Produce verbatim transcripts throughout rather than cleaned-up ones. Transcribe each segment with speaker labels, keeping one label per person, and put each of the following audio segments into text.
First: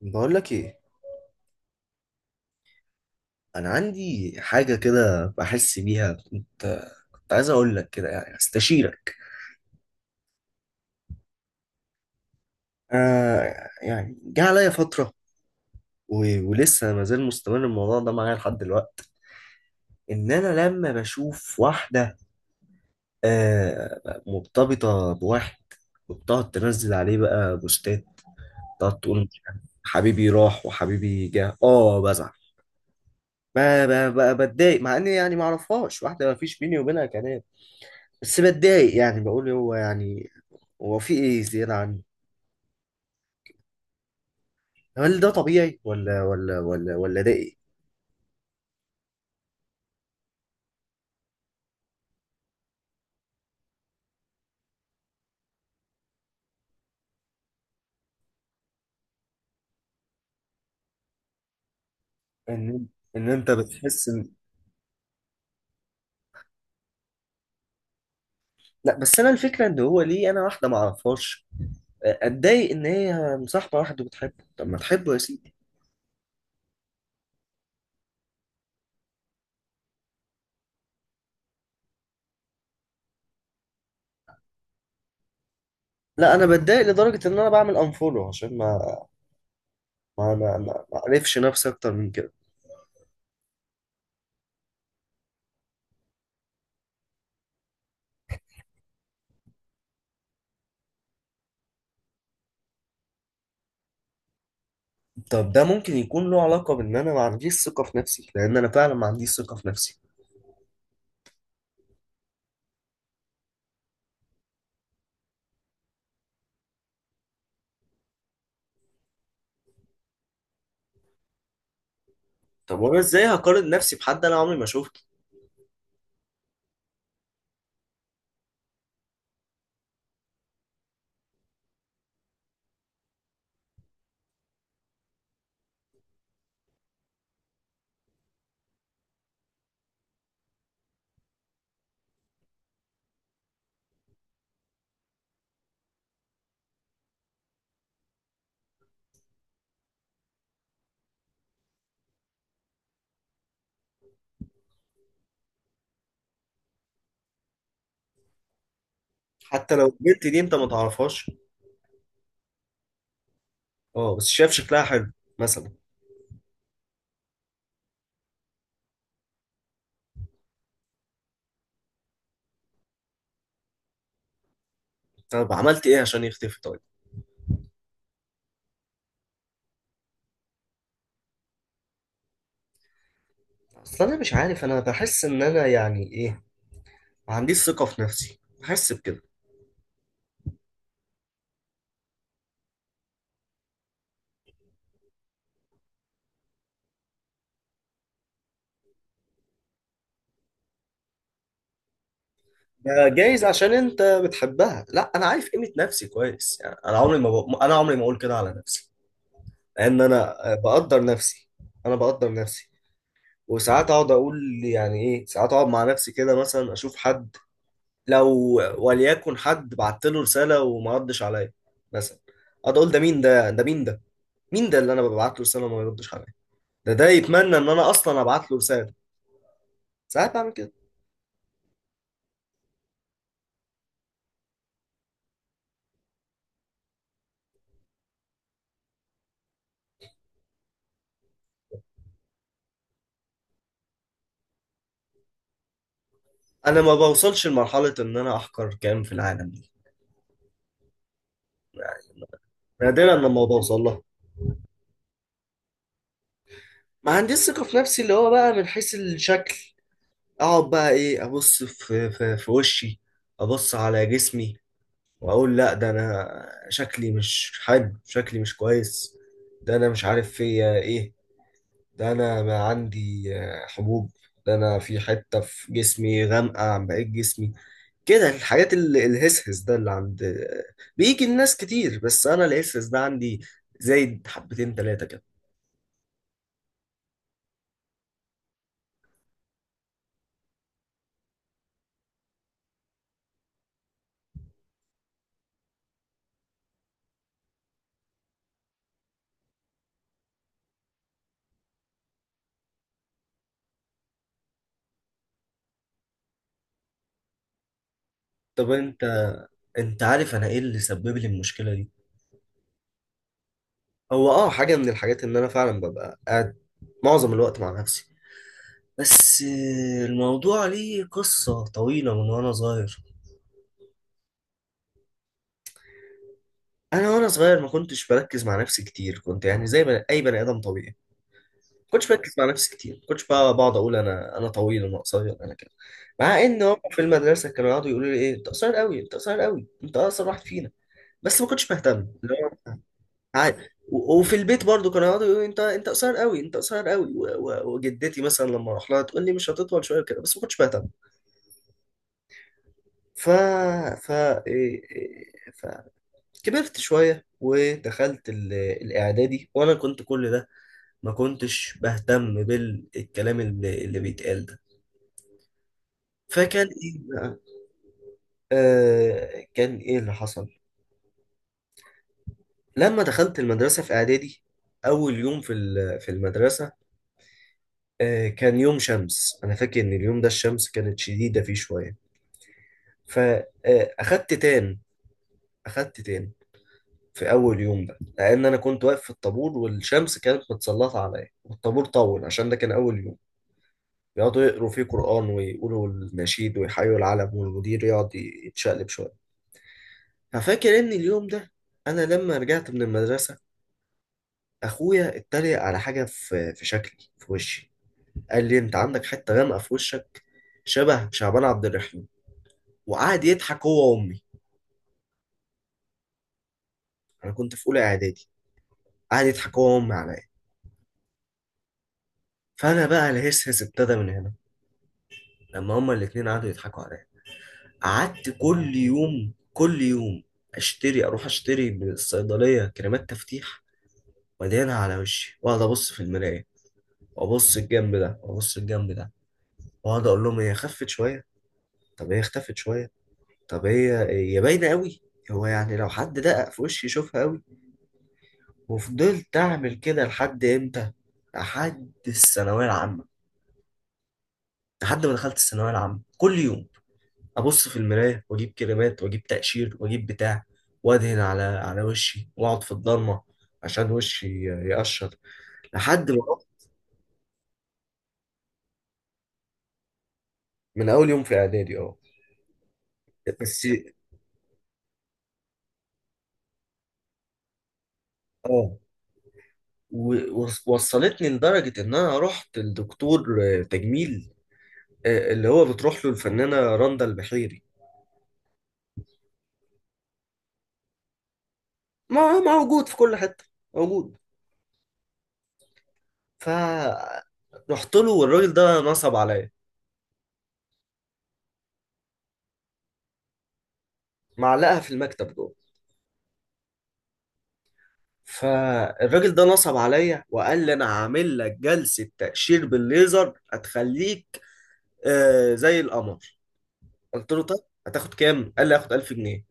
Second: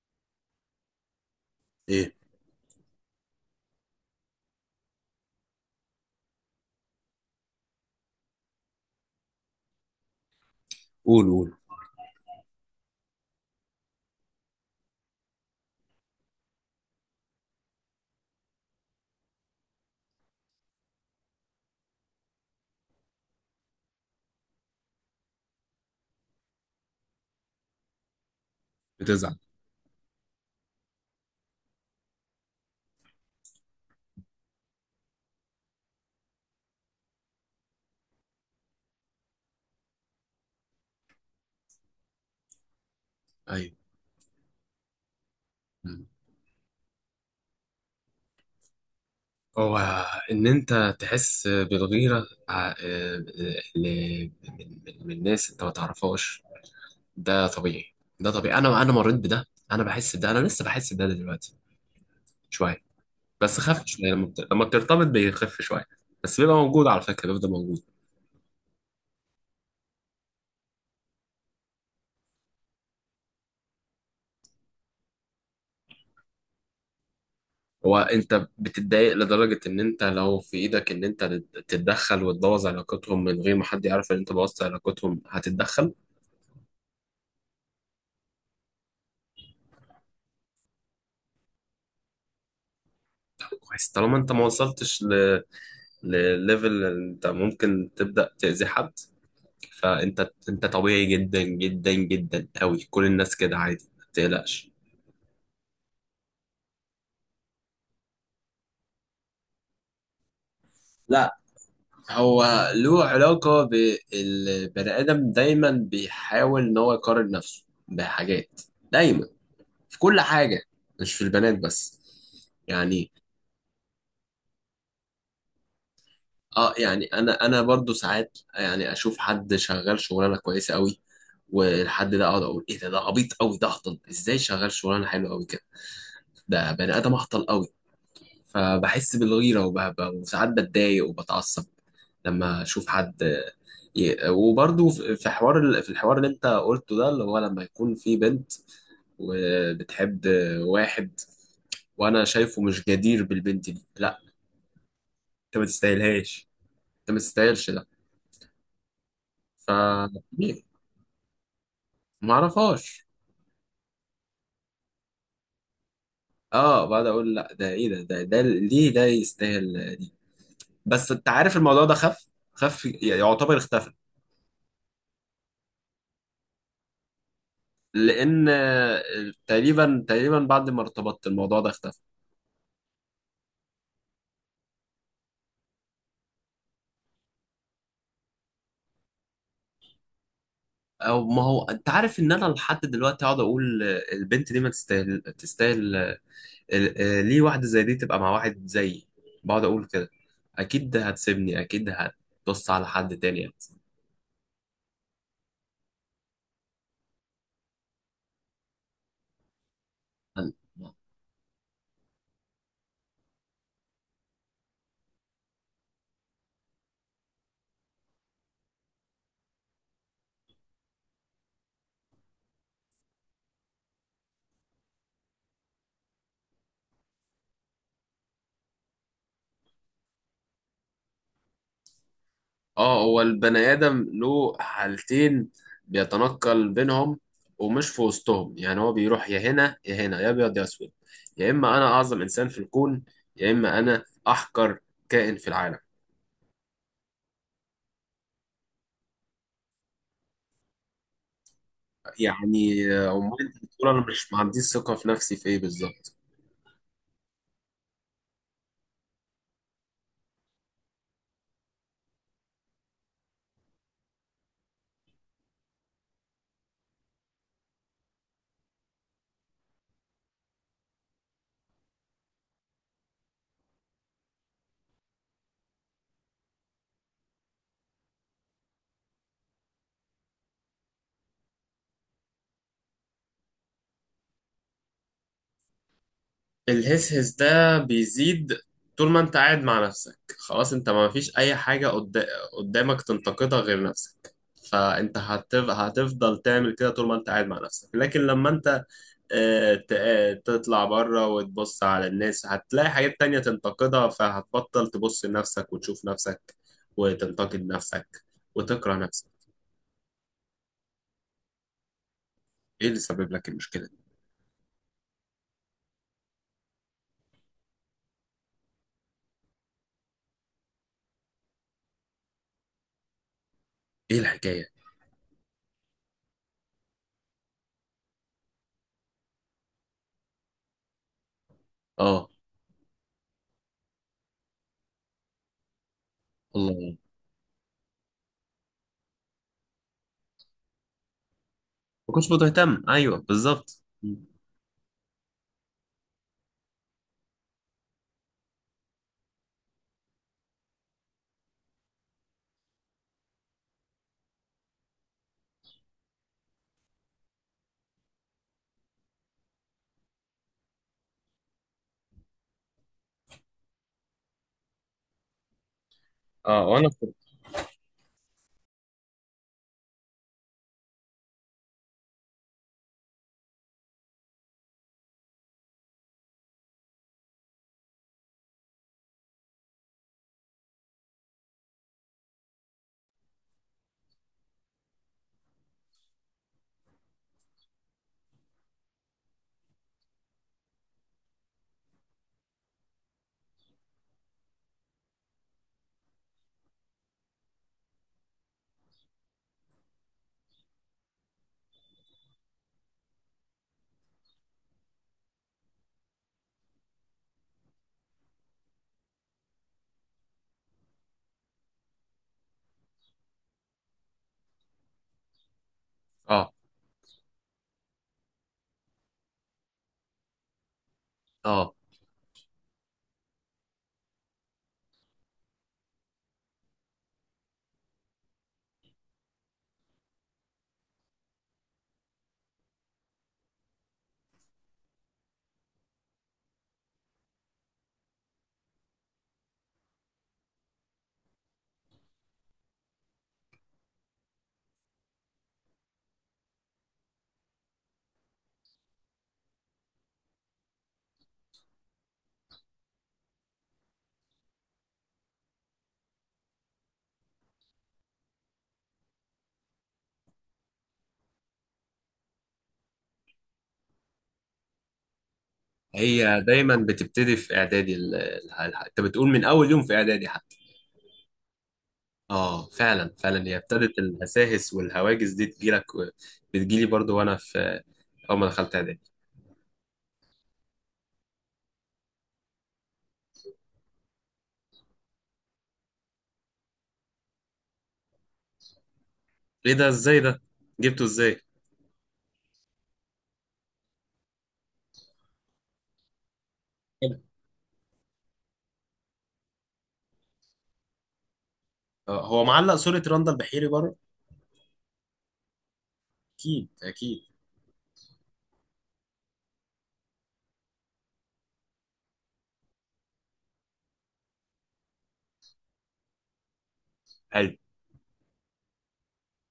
Speaker 1: بقول لك ايه؟
Speaker 2: ايه؟
Speaker 1: انا عندي حاجه كده بحس بيها. كنت كنت عايز اقول لك كده، يعني استشيرك.
Speaker 2: قول قول.
Speaker 1: آه، يعني جه عليا فتره و... ولسه ما زال مستمر الموضوع ده معايا لحد دلوقتي، ان انا لما بشوف واحده آه مرتبطه بواحد، وبتقعد تنزل عليه بقى بوستات، تقعد تقول
Speaker 2: بتزعل؟
Speaker 1: مش عارف حبيبي راح وحبيبي جه، اه بزعل. بقى بقى بقى بتضايق، مع اني يعني ما اعرفهاش، واحده ما فيش بيني وبينها كلام، بس بتضايق. يعني بقول هو يعني هو في ايه زيادة عني؟
Speaker 2: ايوه.
Speaker 1: هل ده طبيعي،
Speaker 2: مم.
Speaker 1: ولا ولا ولا ولا ده ايه؟
Speaker 2: هو ان انت تحس بالغيره ع- آه، ل- من من- من ناس انت ما تعرفهاش، ده طبيعي. ده طبيعي، انا انا مريت بده. انا بحس بده، انا لسه بحس بده دلوقتي شويه.
Speaker 1: ان ان انت
Speaker 2: بس خف
Speaker 1: بتحس
Speaker 2: شويه، لما
Speaker 1: ان
Speaker 2: بت- لما بترتبط بيخف شويه، بس بيبقى موجود على فكره، بيفضل موجود.
Speaker 1: لا. بس انا الفكرة ان هو ليه انا، واحدة ما اعرفهاش، اتضايق ان هي مصاحبة واحد وبتحبه؟ طب ما تحبه يا سيدي.
Speaker 2: هو انت بتتضايق لدرجه ان انت لو في ايدك ان انت تتدخل وتبوظ علاقتهم من غير ما حد يعرف ان انت بوظت علاقتهم هتتدخل؟
Speaker 1: لا انا بتضايق لدرجة ان انا بعمل انفولو، عشان ما ما ما ما ما اعرفش نفسي اكتر من كده.
Speaker 2: كويس، طالما انت ما وصلتش لليفل انت ممكن تبدأ تأذي حد. فانت انت طبيعي جدا جدا جدا قوي، كل الناس كده، عادي، ما تقلقش.
Speaker 1: طب ده ممكن يكون له علاقة بان انا ما عنديش ثقة في نفسي؟ لان انا فعلا ما عنديش ثقة في نفسي.
Speaker 2: لا، هو له علاقة بالبني آدم، دايما بيحاول إن هو يقارن نفسه بحاجات، دايما، في كل حاجة، مش في البنات بس.
Speaker 1: طب وانا
Speaker 2: يعني
Speaker 1: ازاي هقارن نفسي بحد انا عمري ما شفته؟
Speaker 2: اه يعني انا انا برضو ساعات يعني اشوف حد شغال شغلانه كويسه قوي، والحد ده اقعد اقول ايه ده، ده عبيط قوي، ده هطل ازاي شغال شغلانه حلوه قوي كده، ده بني ادم اهطل قوي. فبحس بالغيره وبهبه، وساعات بتضايق وبتعصب لما اشوف حد. ي- وبرضه في في حوار ال- في الحوار اللي انت قلته ده، اللي هو لما يكون في بنت وبتحب واحد وانا شايفه مش جدير بالبنت دي، لا، انت ما تستاهلهاش، انت ما تستاهلش ده. ف
Speaker 1: حتى لو البنت دي انت
Speaker 2: ليه؟
Speaker 1: ما تعرفهاش؟
Speaker 2: ما اعرفهاش.
Speaker 1: اه بس شايف شكلها حلو مثلا.
Speaker 2: اه، بعد اقول لا ده ايه ده، ده, ده ليه ده يستاهل دي. بس انت عارف الموضوع ده خف، خف يعتبر اختفى.
Speaker 1: طب عملت ايه عشان يختفي طيب؟
Speaker 2: لان تقريبا تقريبا بعد ما ارتبطت الموضوع ده اختفى.
Speaker 1: اصل انا مش عارف، انا بحس ان انا، يعني ايه، ما عنديش ثقة في نفسي، بحس بكده.
Speaker 2: او ما هو انت عارف ان انا لحد دلوقتي اقعد اقول البنت دي ما تستاهل تستاهل. ال- آه، ليه واحده زي دي تبقى مع واحد زيي؟ بقعد اقول كده، اكيد هتسيبني، اكيد هتبص على
Speaker 1: ده
Speaker 2: حد
Speaker 1: جايز
Speaker 2: تاني.
Speaker 1: عشان انت بتحبها. لا، انا عارف قيمة نفسي كويس، يعني انا عمري ما ب... انا عمري ما اقول كده على نفسي، لان انا آه، بقدر نفسي. انا بقدر نفسي. وساعات اقعد اقول يعني ايه، ساعات اقعد مع نفسي كده، مثلا اشوف حد، لو وليكن حد بعت له رساله وما ردش عليا مثلا، اقعد اقول ده مين ده، ده مين ده، مين ده اللي انا ببعت له رساله وما يردش عليا؟ ده ده يتمنى ان انا اصلا ابعت له رساله. ساعات بعمل كده.
Speaker 2: اه، هو البني آدم له حالتين بيتنقل بينهم ومش في وسطهم، يعني هو بيروح يا هنا يا هنا، يا أبيض يا أسود، يا إما أنا أعظم إنسان في الكون، يا إما أنا أحقر كائن في العالم.
Speaker 1: انا ما بوصلش لمرحله ان انا احقر كائن في العالم دي يعني.
Speaker 2: يعني
Speaker 1: نادرا
Speaker 2: آه، أمال
Speaker 1: لما
Speaker 2: أنت
Speaker 1: بوصل
Speaker 2: بتقول
Speaker 1: لها.
Speaker 2: أنا مش ما عنديش ثقة في نفسي في إيه بالظبط؟
Speaker 1: ما عنديش ثقه في نفسي، اللي هو بقى من حيث الشكل، اقعد بقى ايه، ابص في في, في وشي، ابص على جسمي، واقول لا ده انا شكلي مش حلو، شكلي مش كويس، ده انا مش عارف فيا ايه، ده انا ما عندي آه، حبوب، ده انا في حته في جسمي غامقه عن بقيه جسمي، كده. الحاجات ال- الهسهس ده اللي عند، بيجي الناس كتير، بس انا الهسهس ده عندي زايد حبتين تلاتة كده.
Speaker 2: الهسهس ده بيزيد طول ما أنت قاعد مع نفسك، خلاص أنت ما فيش أي حاجة قد- قدامك تنتقدها غير نفسك. فأنت هتف... هتفضل تعمل كده طول ما أنت قاعد مع نفسك، لكن لما أنت آه، ت- آه، تطلع بره وتبص على الناس هتلاقي حاجات تانية تنتقدها، فهتبطل تبص لنفسك وتشوف نفسك وتنتقد نفسك
Speaker 1: طب
Speaker 2: وتكره
Speaker 1: انت
Speaker 2: نفسك.
Speaker 1: انت عارف انا ايه اللي سبب لي المشكلة دي؟
Speaker 2: ايه اللي سبب لك المشكلة؟
Speaker 1: هو اه حاجة من الحاجات ان انا فعلا ببقى قاعد معظم الوقت مع نفسي. بس الموضوع ليه قصة طويلة من وانا صغير.
Speaker 2: ايه الحكاية؟
Speaker 1: انا وانا صغير ما كنتش بركز مع نفسي كتير، كنت يعني زي بني- اي بني ادم طبيعي، كنتش
Speaker 2: اه.
Speaker 1: بركز مع نفسي كتير، كنتش بقى بقعد اقول انا انا طويل، انا قصير، انا كده، مع ان هم
Speaker 2: الله.
Speaker 1: في المدرسه كانوا يقعدوا يقولوا لي ايه، انت قصير قوي، انت قصير قوي، انت اقصر واحد فينا، بس ما كنتش بهتم
Speaker 2: ما كنتش
Speaker 1: اللي هو،
Speaker 2: بتهتم، ايوه
Speaker 1: عادي.
Speaker 2: بالظبط.
Speaker 1: و- وفي البيت برضو كانوا يقعدوا يقولوا لي انت انت قصير قوي، انت قصير قوي، و- و- وجدتي مثلا لما اروح لها تقول لي مش هتطول شويه كده، بس ما كنتش بهتم. ف ف إيه- إيه- فكبرت شويه ودخلت ال- الاعدادي، وانا كنت كل ده ما كنتش بهتم بالكلام اللي اللي بيتقال ده. فكان
Speaker 2: اه وانا
Speaker 1: ايه
Speaker 2: كنت.
Speaker 1: بقى؟ آه كان ايه اللي حصل لما دخلت المدرسه في اعدادي؟ اول يوم في ال- في المدرسه، آه كان يوم شمس، انا فاكر ان اليوم ده الشمس كانت شديده فيه شويه. فاخدت تان اخدت تان في اول يوم ده، لان انا كنت واقف في الطابور، والشمس كانت متسلطه عليا، والطابور طول عشان ده كان اول يوم، يقعدوا يقروا فيه قران، ويقولوا النشيد، ويحيوا العلم، والمدير يقعد يتشقلب شويه. ففاكر ان اليوم ده، انا لما رجعت من المدرسه، اخويا اتريق على حاجه في في شكلي في وشي، قال لي انت عندك حته غامقه في وشك، شبه شعبان عبد الرحيم، وقعد يضحك هو وامي.
Speaker 2: اه.
Speaker 1: انا كنت في اولى اعدادي، قعد يضحك هو وامي عليا.
Speaker 2: اه،
Speaker 1: فانا بقى الهسهس ابتدى من هنا، لما هما الاتنين قعدوا يضحكوا عليا. قعدت كل يوم كل يوم اشتري اروح اشتري من الصيدليه كريمات تفتيح، وادهنها على وشي، واقعد ابص في المرايه، وابص الجنب ده، وابص الجنب ده، واقعد اقول لهم هي خفت شويه، طب هي اختفت شويه، طب هي، هي باينة قوي، هو يعني لو حد دقق في وشي يشوفها قوي. وفضلت أعمل كده لحد إمتى؟ لحد الثانوية العامة. لحد ما دخلت الثانوية العامة، كل يوم أبص في المراية، وأجيب كريمات، وأجيب تقشير، وأجيب بتاع، وأدهن على على وشي، وأقعد في الضلمة عشان وشي ي- يقشر. لحد ما
Speaker 2: هي
Speaker 1: رحت.
Speaker 2: دايما بتبتدي في اعدادي، ال- ال- ال- انت بتقول من اول يوم في اعدادي حتى.
Speaker 1: من أول يوم في إعدادي أه.
Speaker 2: اه فعلا فعلا، هي
Speaker 1: بس
Speaker 2: ابتدت الهساهس والهواجس دي تجيلك و- بتجيلي برضو وانا في اول ما دخلت
Speaker 1: أه،
Speaker 2: اعدادي.
Speaker 1: و- وص- وصلتني لدرجة إن أنا رحت لدكتور آه، تجميل، آه، اللي هو بتروح له الفنانة رندا البحيري.
Speaker 2: ايه ده؟ ازاي ده؟ جبته ازاي؟
Speaker 1: ما هو موجود في كل حتة، موجود. ف
Speaker 2: حلو.
Speaker 1: رحت له والراجل ده نصب عليا.
Speaker 2: آه، هو معلق صورة راندال بحيري بره؟
Speaker 1: معلقها في المكتب جوه.
Speaker 2: اكيد اكيد.
Speaker 1: فالراجل ده نصب عليا وقال لي انا هعمل لك جلسة تقشير بالليزر هتخليك آه زي القمر. قلت له طب
Speaker 2: حلو.
Speaker 1: هتاخد كام؟ قال لي هاخد ألف جنيه.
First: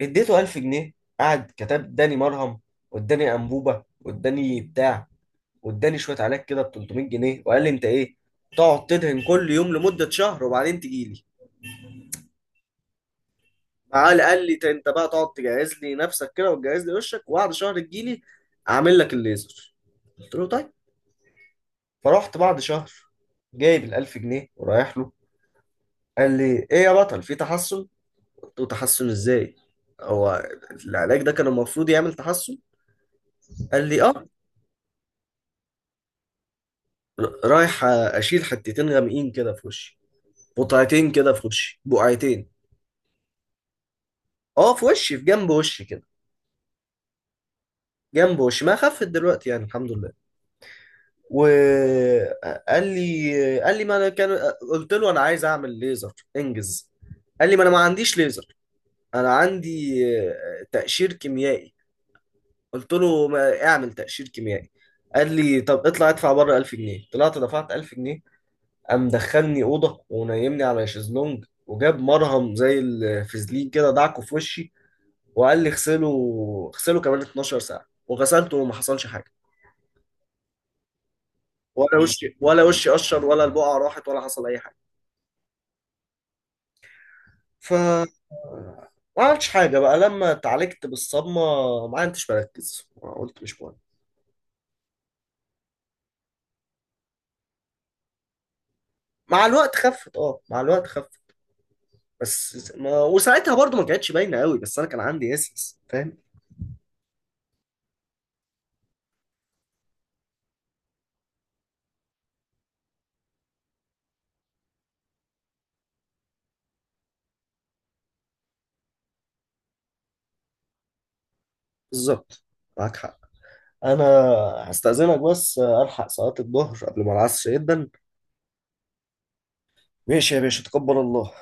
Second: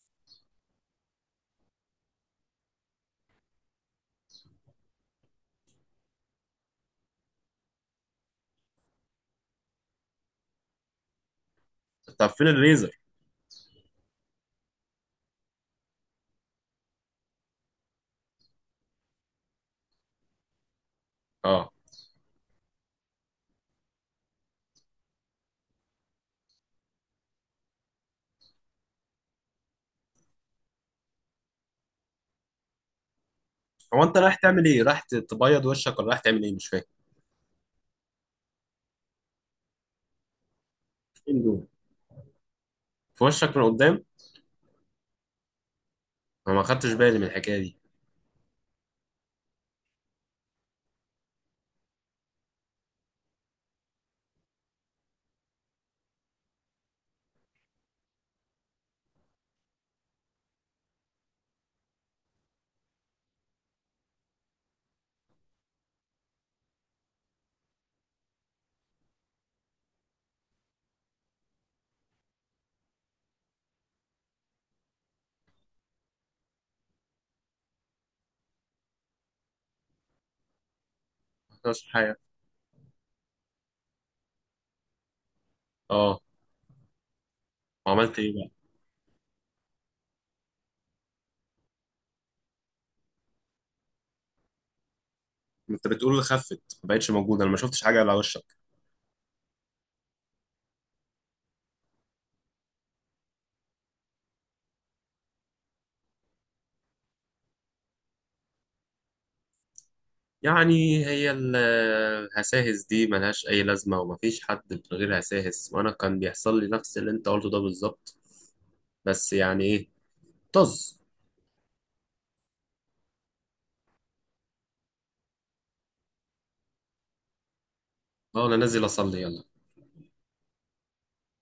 Speaker 1: اديته ألف جنيه. قعد كتب، اداني مرهم، واداني انبوبة، واداني بتاع، واداني شوية علاج كده ب ثلاثمائة جنيه، وقال لي انت ايه؟ تقعد تدهن كل يوم لمدة شهر وبعدين تجيلي.
Speaker 2: طب فين الليزر؟
Speaker 1: معاه. قال لي انت بقى تقعد تجهز لي نفسك كده، وتجهز لي وشك، وبعد شهر تجيلي اعمل لك الليزر. قلت له طيب.
Speaker 2: اه،
Speaker 1: فرحت بعد شهر، جايب الألف جنيه ورايح له. قال لي ايه يا بطل، في تحسن. قلت له تحسن ازاي؟ هو العلاج ده كان المفروض يعمل تحسن. قال لي
Speaker 2: هو انت
Speaker 1: اه.
Speaker 2: رايح تعمل ايه؟ رايح ت- تبيض وشك ولا رايح تعمل ايه؟ مش فاكر.
Speaker 1: ر- رايح اشيل حتتين غامقين كده في وشي، قطعتين كده
Speaker 2: فين
Speaker 1: في
Speaker 2: دول؟
Speaker 1: وشي، بقعتين.
Speaker 2: في وشك من قدام؟
Speaker 1: اه في وشي، في جنب وشي كده.
Speaker 2: انا ما خدتش بالي من الحكايه دي.
Speaker 1: جنب وشي ما خفت دلوقتي يعني الحمد لله. وقال لي، قال لي ما انا كان. قلت له انا عايز اعمل ليزر انجز. قال لي ما انا ما عنديش ليزر. انا عندي آه، تقشير كيميائي. قلت له ما اعمل تقشير كيميائي. قال لي طب اطلع ادفع بره ألف جنيه. طلعت دفعت ألف جنيه. قام دخلني اوضه، ونيمني على شезлونج وجاب مرهم زي الفازلين كده، دعكه في وشي، وقال لي اغسله. اغسله كمان 12 ساعه. وغسلته وما حصلش حاجه.
Speaker 2: ما خدتش
Speaker 1: ولا
Speaker 2: حاجه؟
Speaker 1: وشي، ولا وشي قشر، ولا البقعه راحت، ولا حصل اي حاجه.
Speaker 2: اه.
Speaker 1: ف
Speaker 2: وعملت ايه بقى؟
Speaker 1: ما عملتش حاجة بقى، لما اتعالجت بالصدمة، ما عدتش بركز، قلت مش مهم.
Speaker 2: انت بتقول اللي خفت ما بقتش موجوده، انا ما شفتش حاجه على وشك.
Speaker 1: مع الوقت خفت، اه مع الوقت خفت. بس ما... وساعتها برضو ما كانتش باينة قوي، بس انا كان عندي اسس، فاهم.
Speaker 2: يعني هي ال- الهساهس دي ملهاش اي لازمه، ومفيش حد من غير هساهس، وانا كان بيحصل لي نفس اللي انت قلته ده بالظبط، بس يعني ايه، طز.
Speaker 1: بالظبط، معاك حق. انا هستأذنك بس الحق صلاة الظهر قبل ما العصر يبدا.
Speaker 2: اه انا نازل اصلي، يلا.
Speaker 1: ماشي يا باشا، تقبل الله.